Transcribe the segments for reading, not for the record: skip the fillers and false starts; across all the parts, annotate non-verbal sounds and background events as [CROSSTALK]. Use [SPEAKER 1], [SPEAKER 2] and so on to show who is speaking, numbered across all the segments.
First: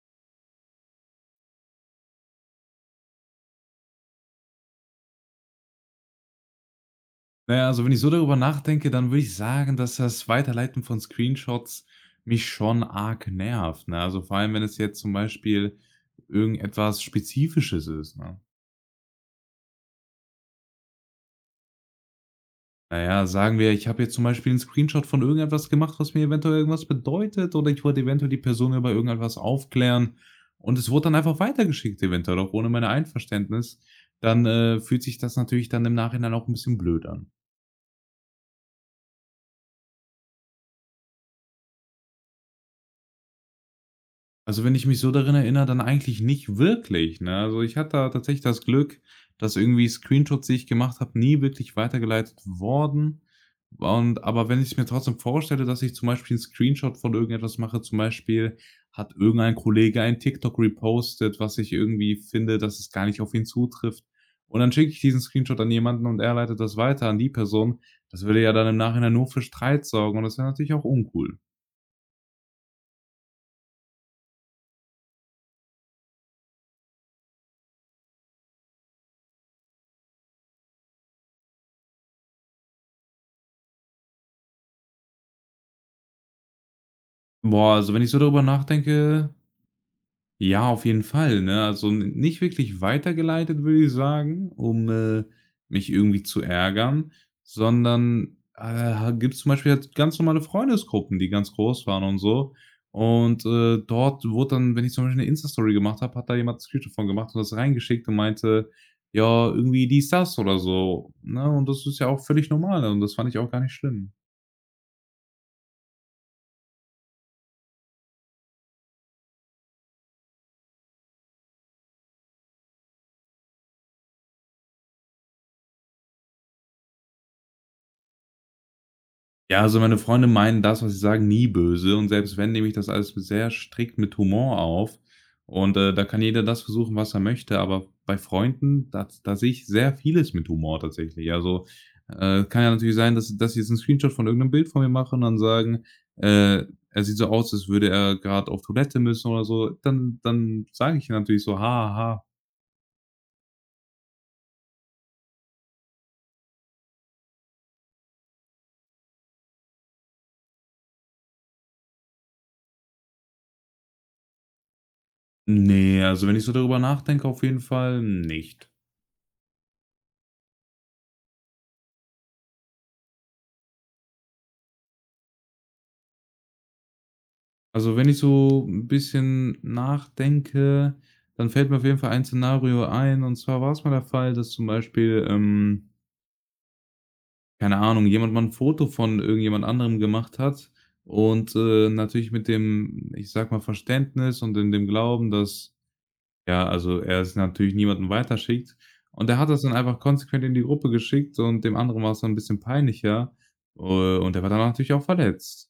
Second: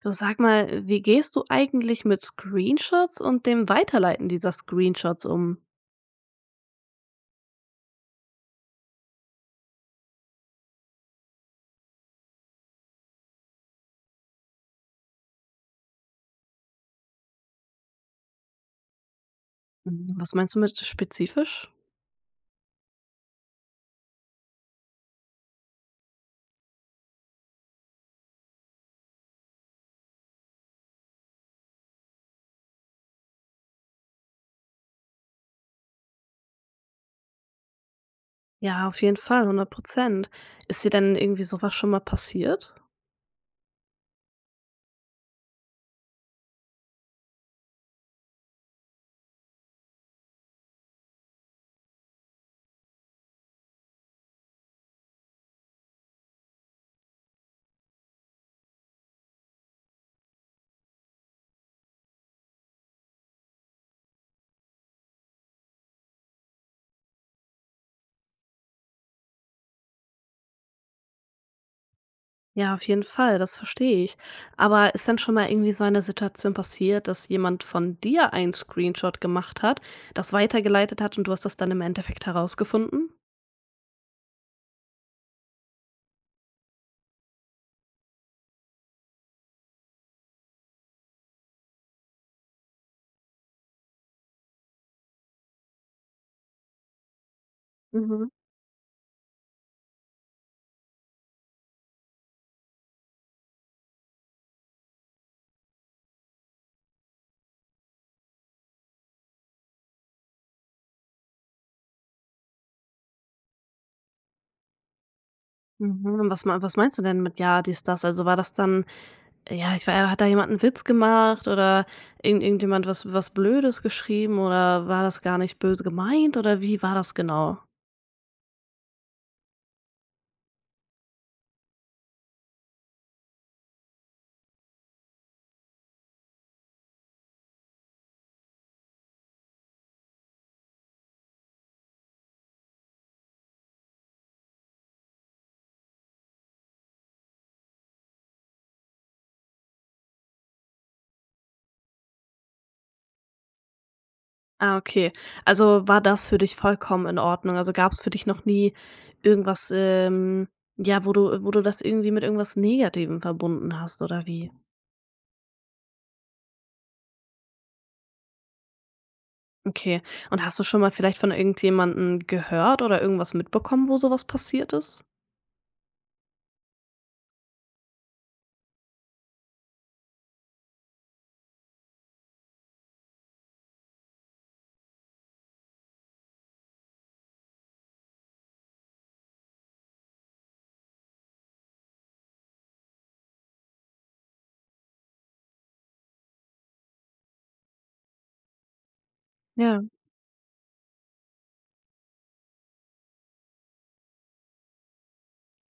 [SPEAKER 1] Du sag mal, wie gehst du eigentlich mit Screenshots und dem Weiterleiten dieser Screenshots um?
[SPEAKER 2] Na ja, also wenn ich so darüber nachdenke, dann würde ich sagen, dass das Weiterleiten von Screenshots mich schon arg nervt, ne? Also vor allem, wenn es jetzt zum Beispiel irgendetwas Spezifisches ist, ne?
[SPEAKER 1] Mhm. Was meinst du mit spezifisch?
[SPEAKER 2] Na ja, sagen wir, ich habe jetzt zum Beispiel einen Screenshot von irgendetwas gemacht, was mir eventuell irgendwas bedeutet oder ich wollte eventuell die Person über irgendetwas aufklären und es wurde dann einfach weitergeschickt eventuell auch ohne mein Einverständnis, dann, fühlt sich das natürlich dann im Nachhinein auch ein bisschen blöd an.
[SPEAKER 1] Ja, auf jeden Fall, hundert Prozent. Ist dir denn irgendwie sowas schon mal passiert?
[SPEAKER 2] Also, wenn ich mich so daran erinnere, dann eigentlich nicht wirklich, ne? Also, ich hatte da tatsächlich das Glück, dass irgendwie Screenshots, die ich gemacht habe, nie wirklich weitergeleitet wurden. Und aber wenn ich's mir trotzdem vorstelle, dass ich zum Beispiel einen Screenshot von irgendetwas mache, zum Beispiel hat irgendein Kollege ein TikTok repostet, was ich irgendwie finde, dass es gar nicht auf ihn zutrifft. Und dann schicke ich diesen Screenshot an jemanden und er leitet das weiter an die Person. Das würde ja dann im Nachhinein nur für Streit sorgen und das wäre natürlich auch uncool.
[SPEAKER 1] Ja, auf jeden Fall, das verstehe ich. Aber ist denn schon mal irgendwie so eine Situation passiert, dass jemand von dir einen Screenshot gemacht hat, das weitergeleitet hat und du hast das dann im Endeffekt herausgefunden?
[SPEAKER 2] Boah, also, wenn ich so darüber nachdenke. Ja, auf jeden Fall, ne? Also, n nicht wirklich weitergeleitet, würde ich sagen, um, mich irgendwie zu ärgern,
[SPEAKER 1] Mhm.
[SPEAKER 2] sondern, gibt es zum Beispiel jetzt ganz normale Freundesgruppen, die ganz groß waren und so. Und, dort wurde dann, wenn ich zum Beispiel eine Insta-Story gemacht habe, hat da jemand 'n Screenshot von gemacht und das reingeschickt und meinte: „Ja, irgendwie dies, das" oder so, ne? Und das ist ja auch völlig normal, und das fand ich auch gar nicht schlimm.
[SPEAKER 1] Mhm. Und was, was meinst du denn mit ja, dies, das? Also war das dann, ja, ich weiß, hat da jemand einen Witz gemacht oder irgendjemand was Blödes geschrieben oder war das gar nicht böse gemeint oder wie war das genau?
[SPEAKER 2] Ja, also meine Freunde meinen das, was sie sagen, nie böse und selbst wenn, nehme ich das alles sehr strikt mit Humor auf und, da kann jeder das versuchen, was er möchte, aber bei Freunden, da sehe ich sehr vieles mit Humor tatsächlich. Also, kann ja natürlich sein, dass sie jetzt einen Screenshot von irgendeinem Bild von mir machen und dann sagen, äh, er sieht so aus, als würde er gerade auf Toilette müssen oder so. Dann sage ich natürlich so: „Ha ha."
[SPEAKER 1] Ah, okay. Also, war das für dich vollkommen in Ordnung? Also, gab es für dich noch nie irgendwas, ja, wo du das irgendwie mit irgendwas Negativem verbunden hast oder wie?
[SPEAKER 2] Ne, also wenn ich so darüber nachdenke, auf jeden Fall nicht.
[SPEAKER 1] Okay. Und hast du schon mal vielleicht von irgendjemandem gehört oder irgendwas mitbekommen, wo sowas passiert ist?
[SPEAKER 2] Also, wenn ich so ein bisschen nachdenke, dann fällt mir auf jeden Fall ein Szenario ein. Und zwar war es mal der Fall, dass zum Beispiel, keine Ahnung, jemand mal ein Foto von irgendjemand anderem gemacht hat und, natürlich mit dem, ich sag mal, Verständnis und in dem Glauben, dass ja, also, er es natürlich niemandem weiterschickt. Und er hat das dann
[SPEAKER 1] Ja,
[SPEAKER 2] einfach konsequent in die Gruppe geschickt und dem anderen war es dann ein bisschen peinlicher, äh, und er war dann natürlich auch verletzt.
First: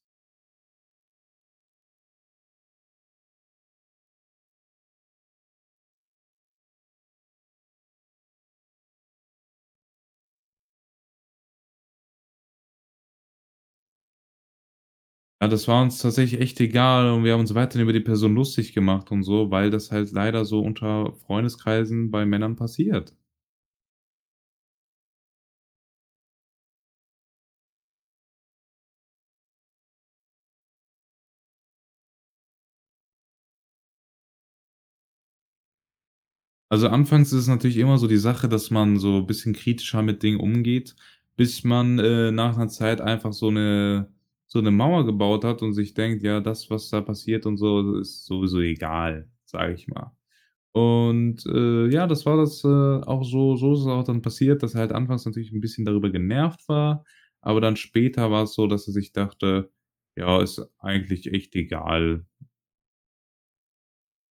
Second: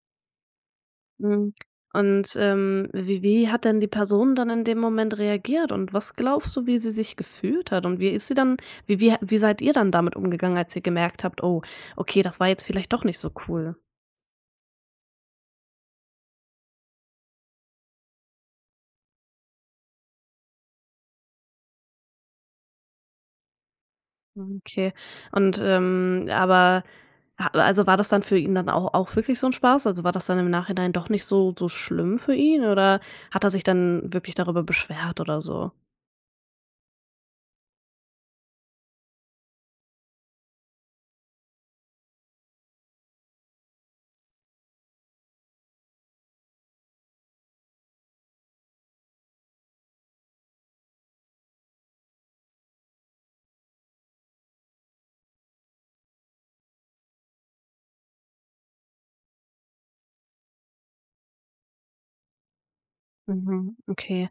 [SPEAKER 1] mhm. Und, wie hat denn die Person dann in dem Moment reagiert und was glaubst du, wie sie sich gefühlt hat? Und wie ist sie dann wie wie wie seid ihr dann damit umgegangen, als ihr gemerkt habt: „Oh, okay, das war jetzt vielleicht doch nicht so cool?"
[SPEAKER 2] Ja, das war uns tatsächlich echt egal und wir haben uns weiterhin über die Person lustig gemacht und so, weil das halt leider so unter Freundeskreisen bei Männern passiert.
[SPEAKER 1] Okay. Und, aber ha also, war das dann für ihn dann auch wirklich so ein Spaß? Also, war das dann im Nachhinein doch nicht so schlimm für ihn oder hat er sich dann wirklich darüber beschwert oder so?
[SPEAKER 2] Also, anfangs ist es natürlich immer so die Sache, dass man so ein bisschen kritischer mit Dingen umgeht, bis man, nach einer Zeit einfach so eine Mauer gebaut hat und sich denkt: „Ja, das, was da passiert und so, ist sowieso egal", sage ich mal. Und, ja, das war das, auch so ist es auch dann passiert, dass er halt anfangs natürlich ein bisschen darüber genervt war, aber dann später war es so, dass er sich dachte: „Ja, ist eigentlich echt egal."
[SPEAKER 1] Mhm, okay.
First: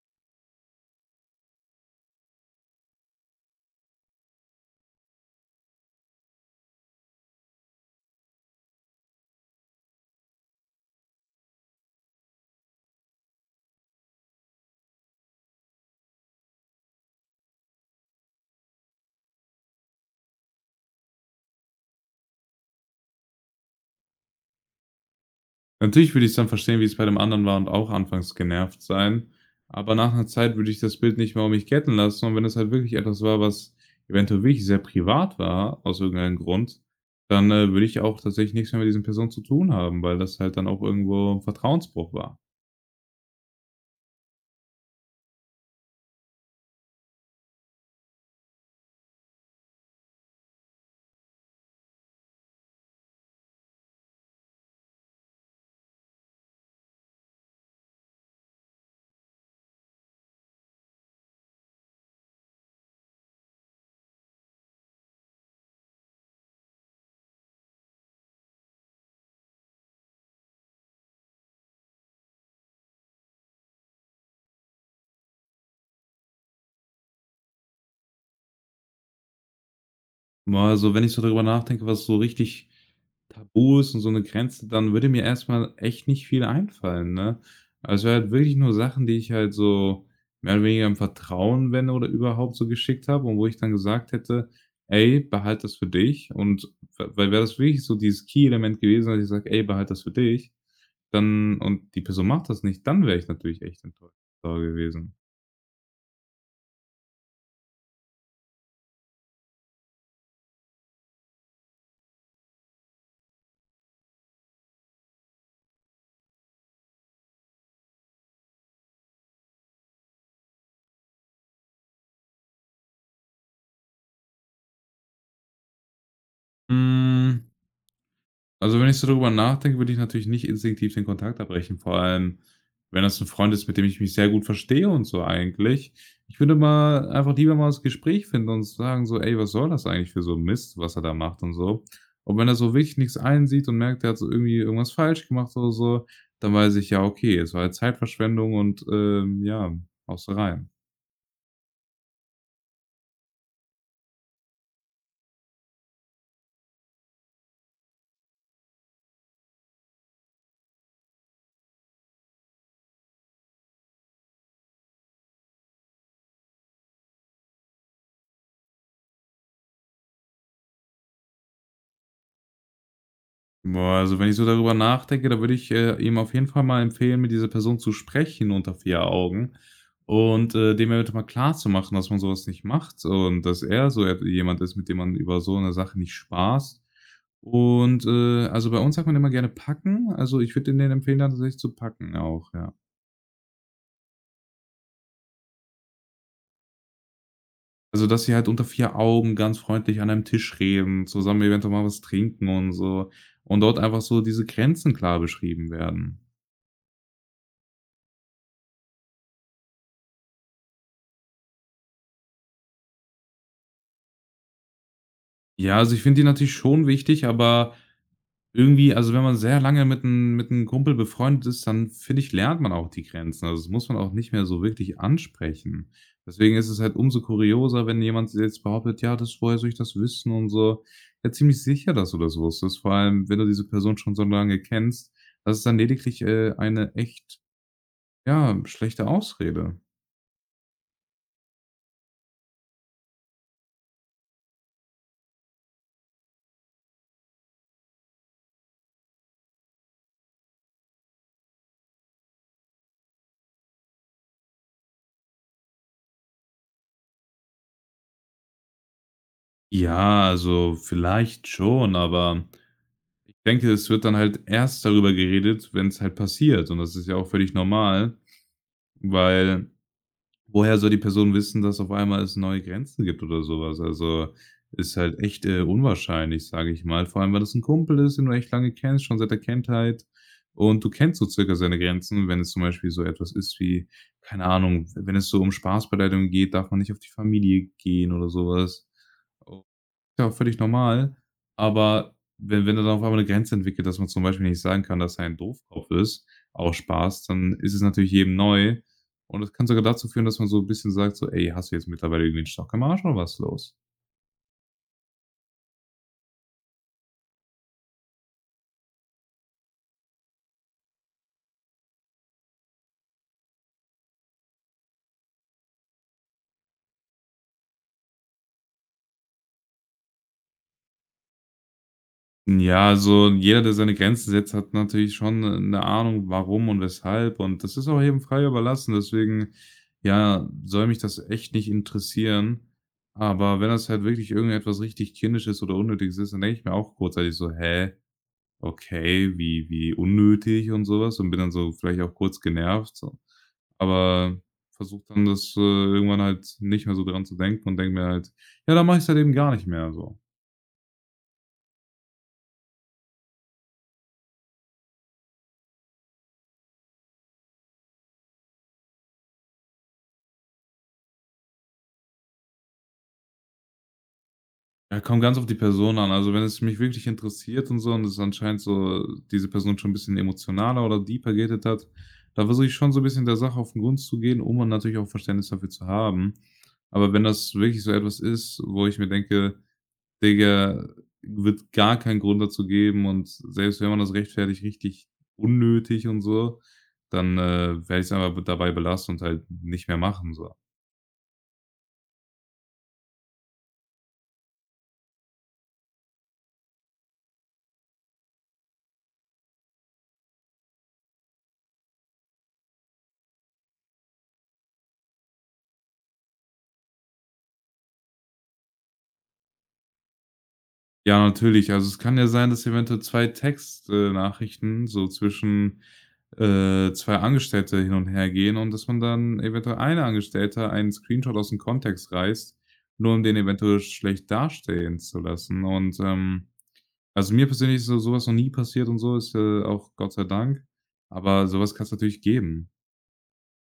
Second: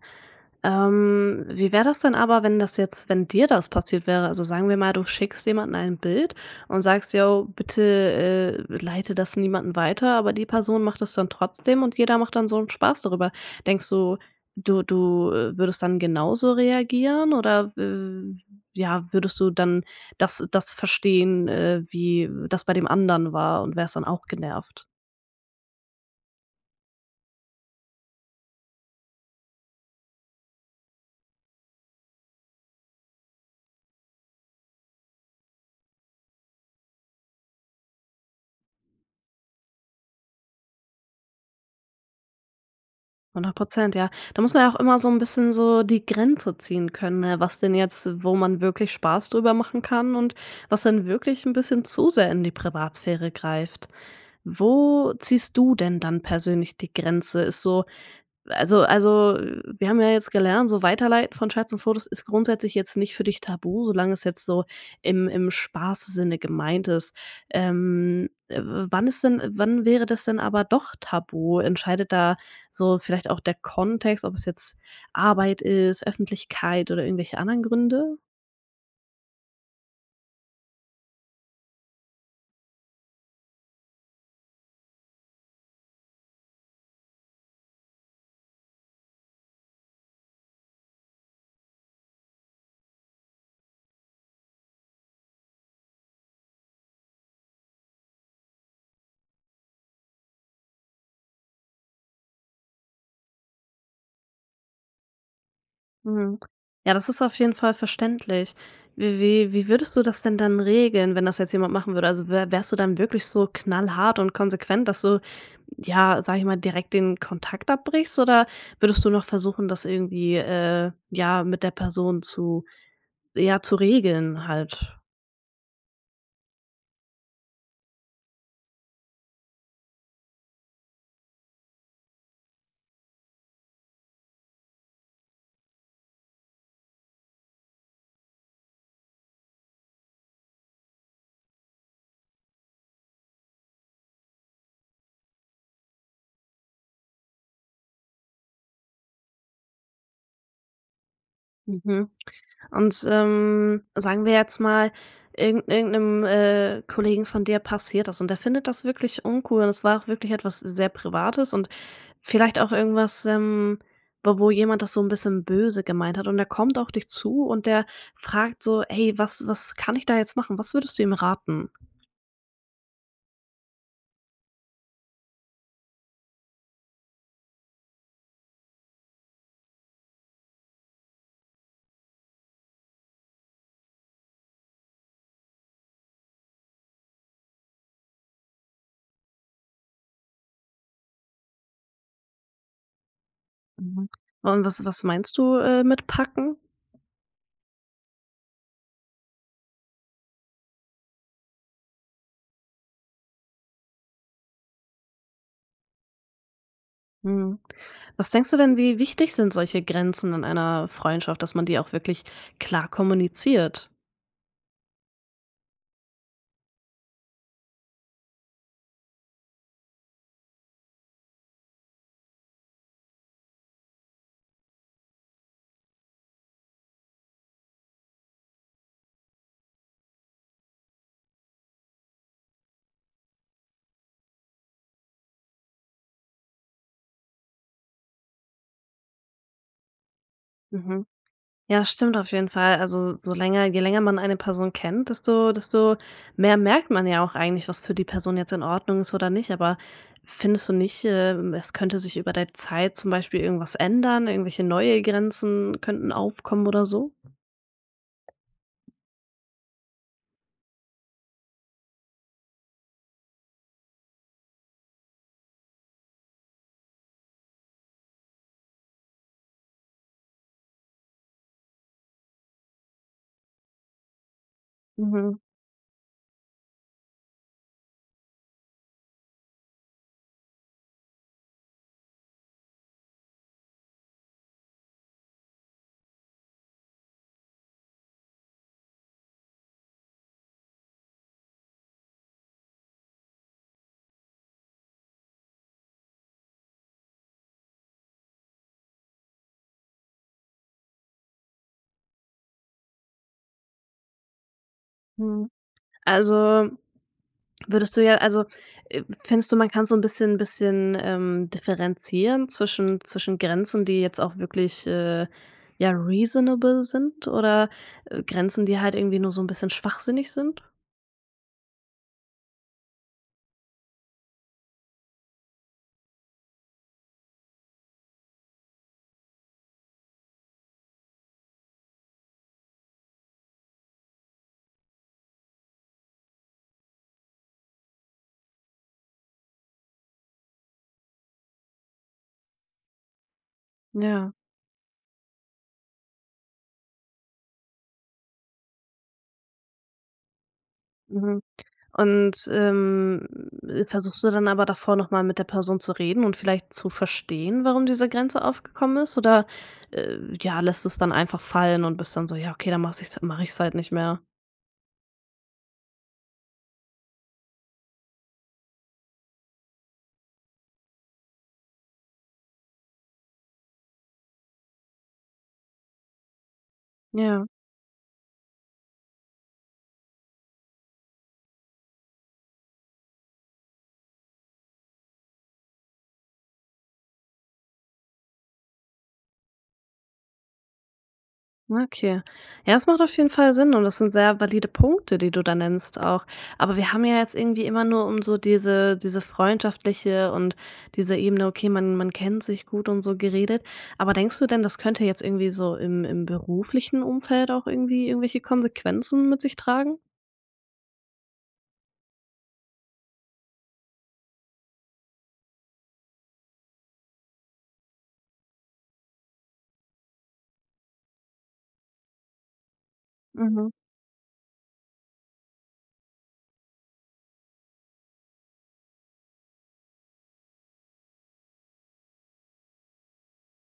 [SPEAKER 1] Wie wäre das denn aber, wenn dir das passiert wäre? Also, sagen wir mal, du schickst jemanden ein Bild und sagst: „Jo, bitte, leite das niemanden weiter", aber die Person macht das dann trotzdem und jeder macht dann so einen Spaß darüber. Denkst du, du würdest dann genauso reagieren oder, ja, würdest du dann das verstehen, wie das bei dem anderen war und wärst dann auch genervt?
[SPEAKER 2] Natürlich würde ich's dann verstehen, wie es bei dem anderen war und auch anfangs genervt sein, aber nach einer Zeit würde ich das Bild nicht mehr um mich ketten lassen und wenn es halt wirklich etwas war, was eventuell wirklich sehr privat war aus irgendeinem Grund, dann, würde ich auch tatsächlich nichts mehr mit diesen Personen zu tun haben, weil das halt dann auch irgendwo ein Vertrauensbruch war.
[SPEAKER 1] 100, ja. Da muss man ja auch immer so ein bisschen so die Grenze ziehen können, ne, was denn jetzt, wo man wirklich Spaß drüber machen kann und was dann wirklich ein bisschen zu sehr in die Privatsphäre greift. Wo ziehst du denn dann persönlich die Grenze? Ist so also, wir haben ja jetzt gelernt, so Weiterleiten von Chats und Fotos ist grundsätzlich jetzt nicht für dich tabu, solange es jetzt so im Spaßsinne gemeint ist. Wann wäre das denn aber doch tabu? Entscheidet da so vielleicht auch der Kontext, ob es jetzt Arbeit ist, Öffentlichkeit oder irgendwelche anderen Gründe?
[SPEAKER 2] Boah, also, wenn ich so darüber nachdenke, was so richtig tabu ist und so 'ne Grenze, dann würde mir erst mal echt nicht viel einfallen, ne? Also, halt wirklich nur Sachen, die ich halt so mehr oder weniger im Vertrauen, wenn oder überhaupt so geschickt habe und wo ich dann gesagt hätte: „Ey, behalt das für dich." Und w weil wäre das wirklich so dieses Key-Element gewesen, dass ich sage: „Ey, behalt das für dich", dann und die Person macht das nicht, dann wäre ich natürlich echt enttäuscht [UNINTELLIGIBLE] gewesen.
[SPEAKER 1] Mhm. Ja, das ist auf jeden Fall verständlich. Wie würdest du das denn dann regeln, wenn das jetzt jemand machen würde? Also, wärst du dann wirklich so knallhart und konsequent, dass du, ja, sage ich mal, direkt den Kontakt abbrichst oder würdest du noch versuchen, das irgendwie, ja, mit der Person zu ja, zu regeln halt?
[SPEAKER 2] Hm. Also, wenn ich so darüber nachdenke, würde ich natürlich nicht instinktiv den Kontakt abbrechen. Vor allem, wenn das ein Freund ist, mit dem ich mich sehr gut verstehe und so eigentlich. Ich würde mal einfach lieber mal das Gespräch finden und sagen so: „Ey, was soll das eigentlich für so Mist, was er da macht und so?" Und wenn er so wirklich nix einsieht und merkt, er hat so irgendwie irgendwas falsch gemacht oder so, dann weiß ich: „Ja, okay, es war halt Zeitverschwendung und, ja, haust du rein."
[SPEAKER 1] Mhm. Und, sagen wir jetzt mal, irgend irgend Kollegen von dir passiert das und der findet das wirklich uncool und es war auch wirklich etwas sehr Privates und vielleicht auch irgendwas, wo jemand das so ein bisschen böse gemeint hat und der kommt auf dich zu und der fragt so: „Hey, was kann ich da jetzt machen?" Was würdest du ihm raten?
[SPEAKER 2] Boah, also wenn ich so darüber nachdenke, da würde ich, ihm auf jeden Fall mal empfehlen, mit dieser Person zu sprechen unter vier Augen und, dem eventuell mal klar zu machen, dass man sowas nicht macht und dass er so et jemand ist, mit dem man über so eine Sache nicht spaßt. Und, also bei uns sagt man immer gerne packen. Also, ich würde denen empfehlen, dann tatsächlich zu packen auch, ja.
[SPEAKER 1] Mhm. Und was meinst du, mit packen?
[SPEAKER 2] Also, dass sie halt unter vier Augen ganz freundlich an einem Tisch reden, zusammen eventuell mal was trinken und so und dort einfach so diese Grenzen klar beschrieben werden.
[SPEAKER 1] Mhm. Was denkst du denn, wie wichtig sind solche Grenzen in einer Freundschaft, dass man die auch wirklich klar kommuniziert?
[SPEAKER 2] Ja, also ich finde die natürlich schon wichtig, aber irgendwie also wenn man sehr lange mit einem Kumpel befreundet ist, dann finde ich, lernt man auch die Grenzen. Also, das muss man auch nicht mehr so wirklich ansprechen. Deswegen ist es halt umso kurioser, wenn jemand jetzt behauptet: „Ja, das woher soll ich das wissen?" und so. Ja, ziemlich sicher, dass du das wusstest, vor allem, wenn du diese Person schon so lange kennst. Das ist dann lediglich, eine echt, ja, schlechte Ausrede.
[SPEAKER 1] Mhm. Ja, stimmt auf jeden Fall. Also, so länger je länger man eine Person kennt, desto mehr merkt man ja auch eigentlich, was für die Person jetzt in Ordnung ist oder nicht. Aber findest du nicht, es könnte sich über der Zeit zum Beispiel irgendwas ändern, irgendwelche neue Grenzen könnten aufkommen oder so?
[SPEAKER 2] Ja, also vielleicht schon, aber ich denke, es wird dann halt erst darüber geredet, wenn es halt passiert und das ist ja auch völlig normal, weil woher soll die Person wissen, dass auf einmal es neue Grenzen gibt oder sowas? Also, ist halt
[SPEAKER 1] Mhm,
[SPEAKER 2] echt, unwahrscheinlich, sage ich mal, vor allem, weil das ein Kumpel ist, den du echt lange kennst, schon seit der Kindheit und du kennst so circa seine Grenzen, wenn es zum Beispiel so etwas ist wie, keine Ahnung, wenn es so um Spaßbeleidigung geht, darf man nicht auf die Familie gehen oder sowas, ja völlig normal, aber wenn da dann auf einmal 'ne Grenze entwickelt, dass man zum Beispiel nicht sagen kann, dass er ein Doofkopf ist, auch Spaß, dann ist es natürlich jedem neu und das kann sogar dazu führen, dass man so ein bisschen sagt so: „Ey, hast du jetzt mittlerweile irgendwie 'n Stock im Arsch oder was ist los?"
[SPEAKER 1] mhm. Also Würdest du ja also, findest du, man kann so ein bisschen differenzieren zwischen Grenzen, die jetzt auch wirklich, ja, reasonable sind oder, Grenzen, die halt irgendwie nur so ein bisschen schwachsinnig sind?
[SPEAKER 2] Ja, also jeder, der seine Grenzen setzt, hat natürlich schon eine Ahnung, warum und weshalb und das ist auch jedem frei überlassen. Deswegen, ja, soll mich das echt nicht interessieren. Aber wenn das halt wirklich irgendetwas richtig Kindisches oder Unnötiges ist, dann denke ich mir auch kurzzeitig so: „Hä? Okay, wie unnötig und sowas" und bin dann so vielleicht auch kurz genervt so.
[SPEAKER 1] Ja,
[SPEAKER 2] Aber versuche dann das, irgendwann halt nicht mehr so dran zu denken und denke mir halt: „Ja, dann mache ich's halt eben gar nicht mehr", so.
[SPEAKER 1] mhm. Und, versuchst du dann aber davor noch mal mit der Person zu reden und vielleicht zu verstehen, warum diese Grenze aufgekommen ist? Oder, ja, lässt du es dann einfach fallen und bist dann so: „Ja, okay, dann mach's ich's mache ich's halt nicht mehr."
[SPEAKER 2] Ja, kommt ganz auf die Person an. Also, wenn es mich wirklich interessiert und so und es anscheinend so diese Person schon ein bisschen emotionaler oder deeper gehittet hat, da versuche ich schon so ein bisschen der Sache auf den Grund zu gehen, um dann natürlich auch Verständnis dafür zu haben. Aber wenn
[SPEAKER 1] Ja.
[SPEAKER 2] das wirklich so etwas ist, wo ich mir denke: „Digga, wird gar keinen Grund dazu geben und selbst wenn man das rechtfertigt, richtig unnötig und so", dann, werde ich's einfach dabei belassen und halt nicht mehr machen so.
[SPEAKER 1] Okay. Ja, das macht auf jeden Fall Sinn und das sind sehr valide Punkte, die du da nennst auch. Aber wir haben ja jetzt irgendwie immer nur um so diese freundschaftliche und diese Ebene, okay, man kennt sich gut und so geredet. Aber denkst du denn, das könnte jetzt irgendwie so im beruflichen Umfeld auch irgendwie irgendwelche Konsequenzen mit sich tragen?
[SPEAKER 2] Ja, natürlich, also es kann ja sein, dass eventuell 2 Textnachrichten so zwischen, zwei Angestellte hin und her gehen und dass man dann eventuell eine Angestellte einen Screenshot aus dem Kontext reißt, nur um den
[SPEAKER 1] Mhm.
[SPEAKER 2] eventuell schlecht dastehen zu lassen und, Also, mir persönlich ist so sowas noch nie passiert und so, ist, auch Gott sei Dank, aber sowas kann es natürlich geben.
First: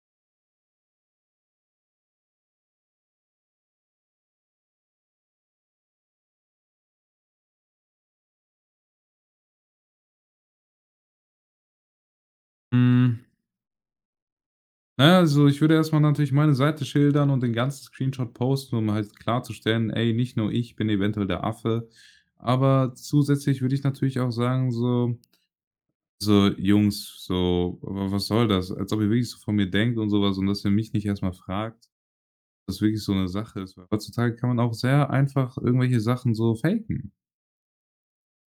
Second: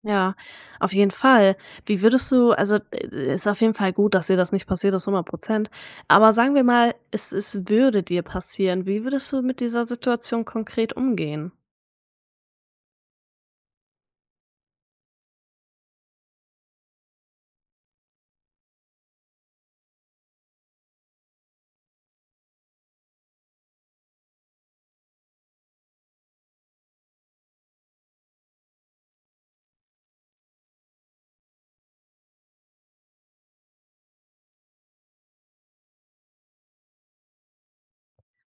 [SPEAKER 1] Ja, auf jeden Fall. Wie würdest du also, ist auf jeden Fall gut, dass dir das nicht passiert ist, hundert Prozent. Aber sagen wir mal, es würde dir passieren. Wie würdest du mit dieser Situation konkret umgehen?
[SPEAKER 2] Hm, na ja, also, ich würde erstmal natürlich meine Seite schildern und den ganzen Screenshot posten, um halt klarzustellen: „Ey, nicht nur ich bin eventuell der Affe." Aber zusätzlich würde ich natürlich auch sagen so: „So, Jungs, so, wa was soll das? Als ob ihr wirklich so von mir denkt und sowas und dass ihr mich nicht erstmal mal fragt, was wirklich so eine Sache ist, weil heutzutage kann man auch sehr einfach irgendwelche Sachen so faken."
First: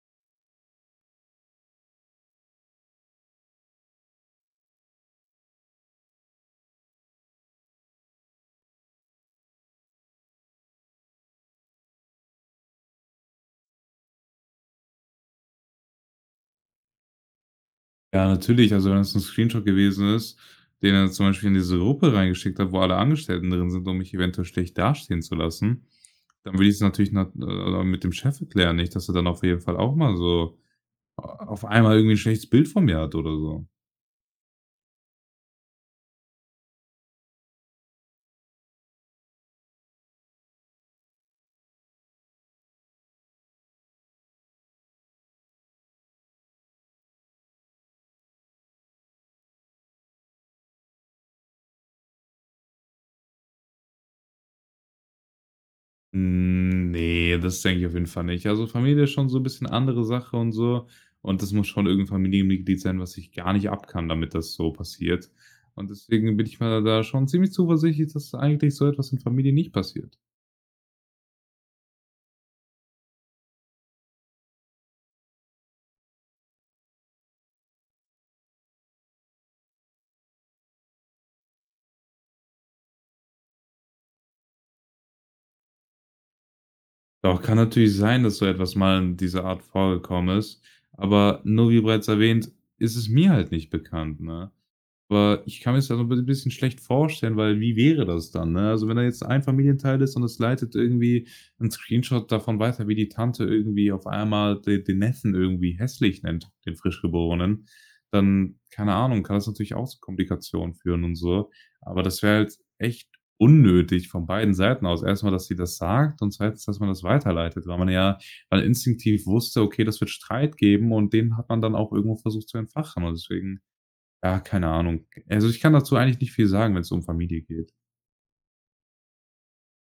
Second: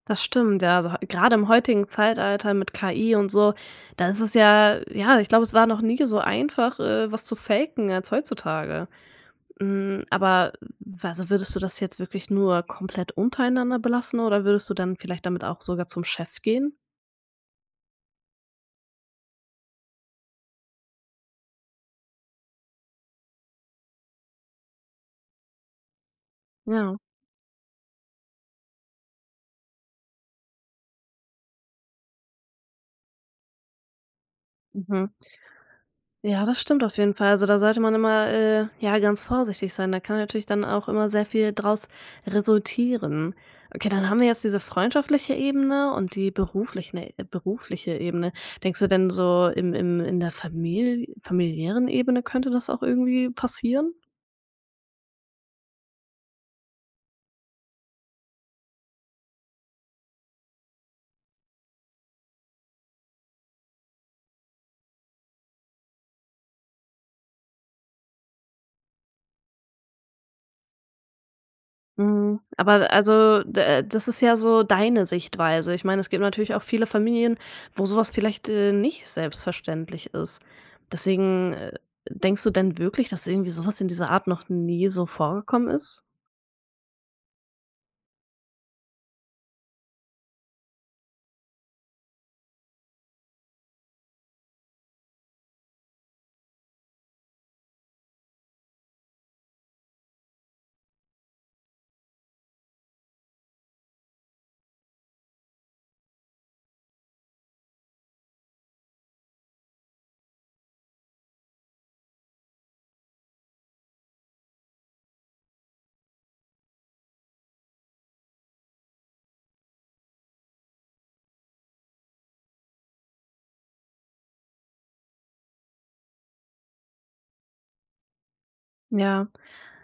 [SPEAKER 1] Das stimmt, ja. Also, heu grade im heutigen Zeitalter mit KI und so, da ist es ja ja, ich glaube, es war noch nie so einfach, was zu faken als heutzutage. Hm, aber also, würdest du das jetzt wirklich nur komplett untereinander belassen oder würdest du dann vielleicht damit auch sogar zum Chef gehen?
[SPEAKER 2] Ja, natürlich. Also, wenn es ein Screenshot gewesen ist, den er zum Beispiel in diese Gruppe reingeschickt hat, wo alle Angestellten drin sind, um mich eventuell schlecht dastehen zu lassen, dann will ich es
[SPEAKER 1] Ja.
[SPEAKER 2] natürlich nat mit dem Chef erklären, nicht, dass er dann auf jeden Fall auch mal so auf einmal irgendwie ein schlechtes Bild von mir hat oder so.
[SPEAKER 1] Mhm. Ja, das stimmt auf jeden Fall. Also, da sollte man immer, ja, ganz vorsichtig sein. Da kann natürlich dann auch immer sehr viel draus resultieren. Okay, dann haben wir jetzt diese freundschaftliche Ebene und die berufliche Ebene. Denkst du denn so in der familiären Ebene könnte das auch irgendwie passieren?
[SPEAKER 2] Hm, ne, das denke ich auf jeden Fall nicht. Also, Familie ist schon so ein bisschen andere Sache und so. Und das muss schon irgendein Familienmitglied sein, was ich gar nicht abkann, damit das so passiert. Und deswegen bin ich mir da schon ziemlich zuversichtlich, dass eigentlich so etwas in Familie nicht passiert.
[SPEAKER 1] Mhm. Aber also, d das ist ja so deine Sichtweise. Ich meine, es gibt natürlich auch viele Familien, wo so was vielleicht, nicht selbstverständlich ist. Deswegen, denkst du denn wirklich, dass irgendwie so was in dieser Art noch nie so vorgekommen ist?
[SPEAKER 2] Doch, kann natürlich sein, dass so etwas mal in dieser Art vorgekommen ist, aber nur wie bereits erwähnt, ist es mir halt nicht bekannt, ne? Aber ich kann mir das ja so 'n bisschen schlecht vorstellen, weil wie wäre das dann, ne? Also, wenn da jetzt ein Familienteil ist und es leitet irgendwie 'n Screenshot davon weiter, wie die Tante irgendwie auf einmal de den Neffen irgendwie hässlich nennt, den Frischgeborenen, dann, keine Ahnung, kann das natürlich auch zu Komplikationen führen und so. Aber das wäre halt echt unnötig von beiden Seiten aus. Erst mal, dass sie das sagt und zweitens, dass man das weiterleitet, weil man ja weil instinktiv wusste: „Okay, das wird Streit geben", und den hat man dann auch irgendwo versucht zu entfachen und deswegen, ja, keine Ahnung. Also, ich kann dazu eigentlich nicht viel sagen, wenn es um Familie geht.
[SPEAKER 1] Ja.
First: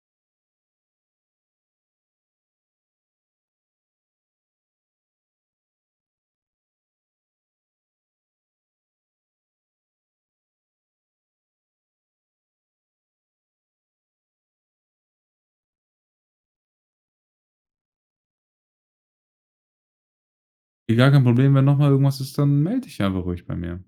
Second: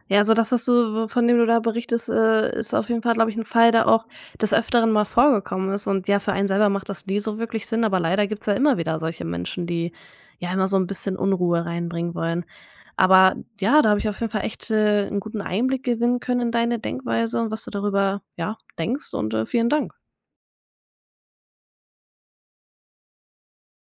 [SPEAKER 1] Ja, also das, was du von dem du da berichtest, ist auf jeden Fall, glaube ich, ein Fall, der auch des Öfteren mal vorgekommen ist und ja, für einen selber macht das nie so wirklich Sinn, aber leider gibt's ja immer wieder solche Menschen, die ja immer so ein bisschen Unruhe reinbringen wollen. Aber ja, da habe ich auf jeden Fall echt, 'n guten Einblick gewinnen können in deine Denkweise und was du darüber, ja, denkst und, vielen Dank.
[SPEAKER 2] Gar kein Problem. Wenn noch mal irgendwas ist, dann melde dich einfach ruhig bei mir.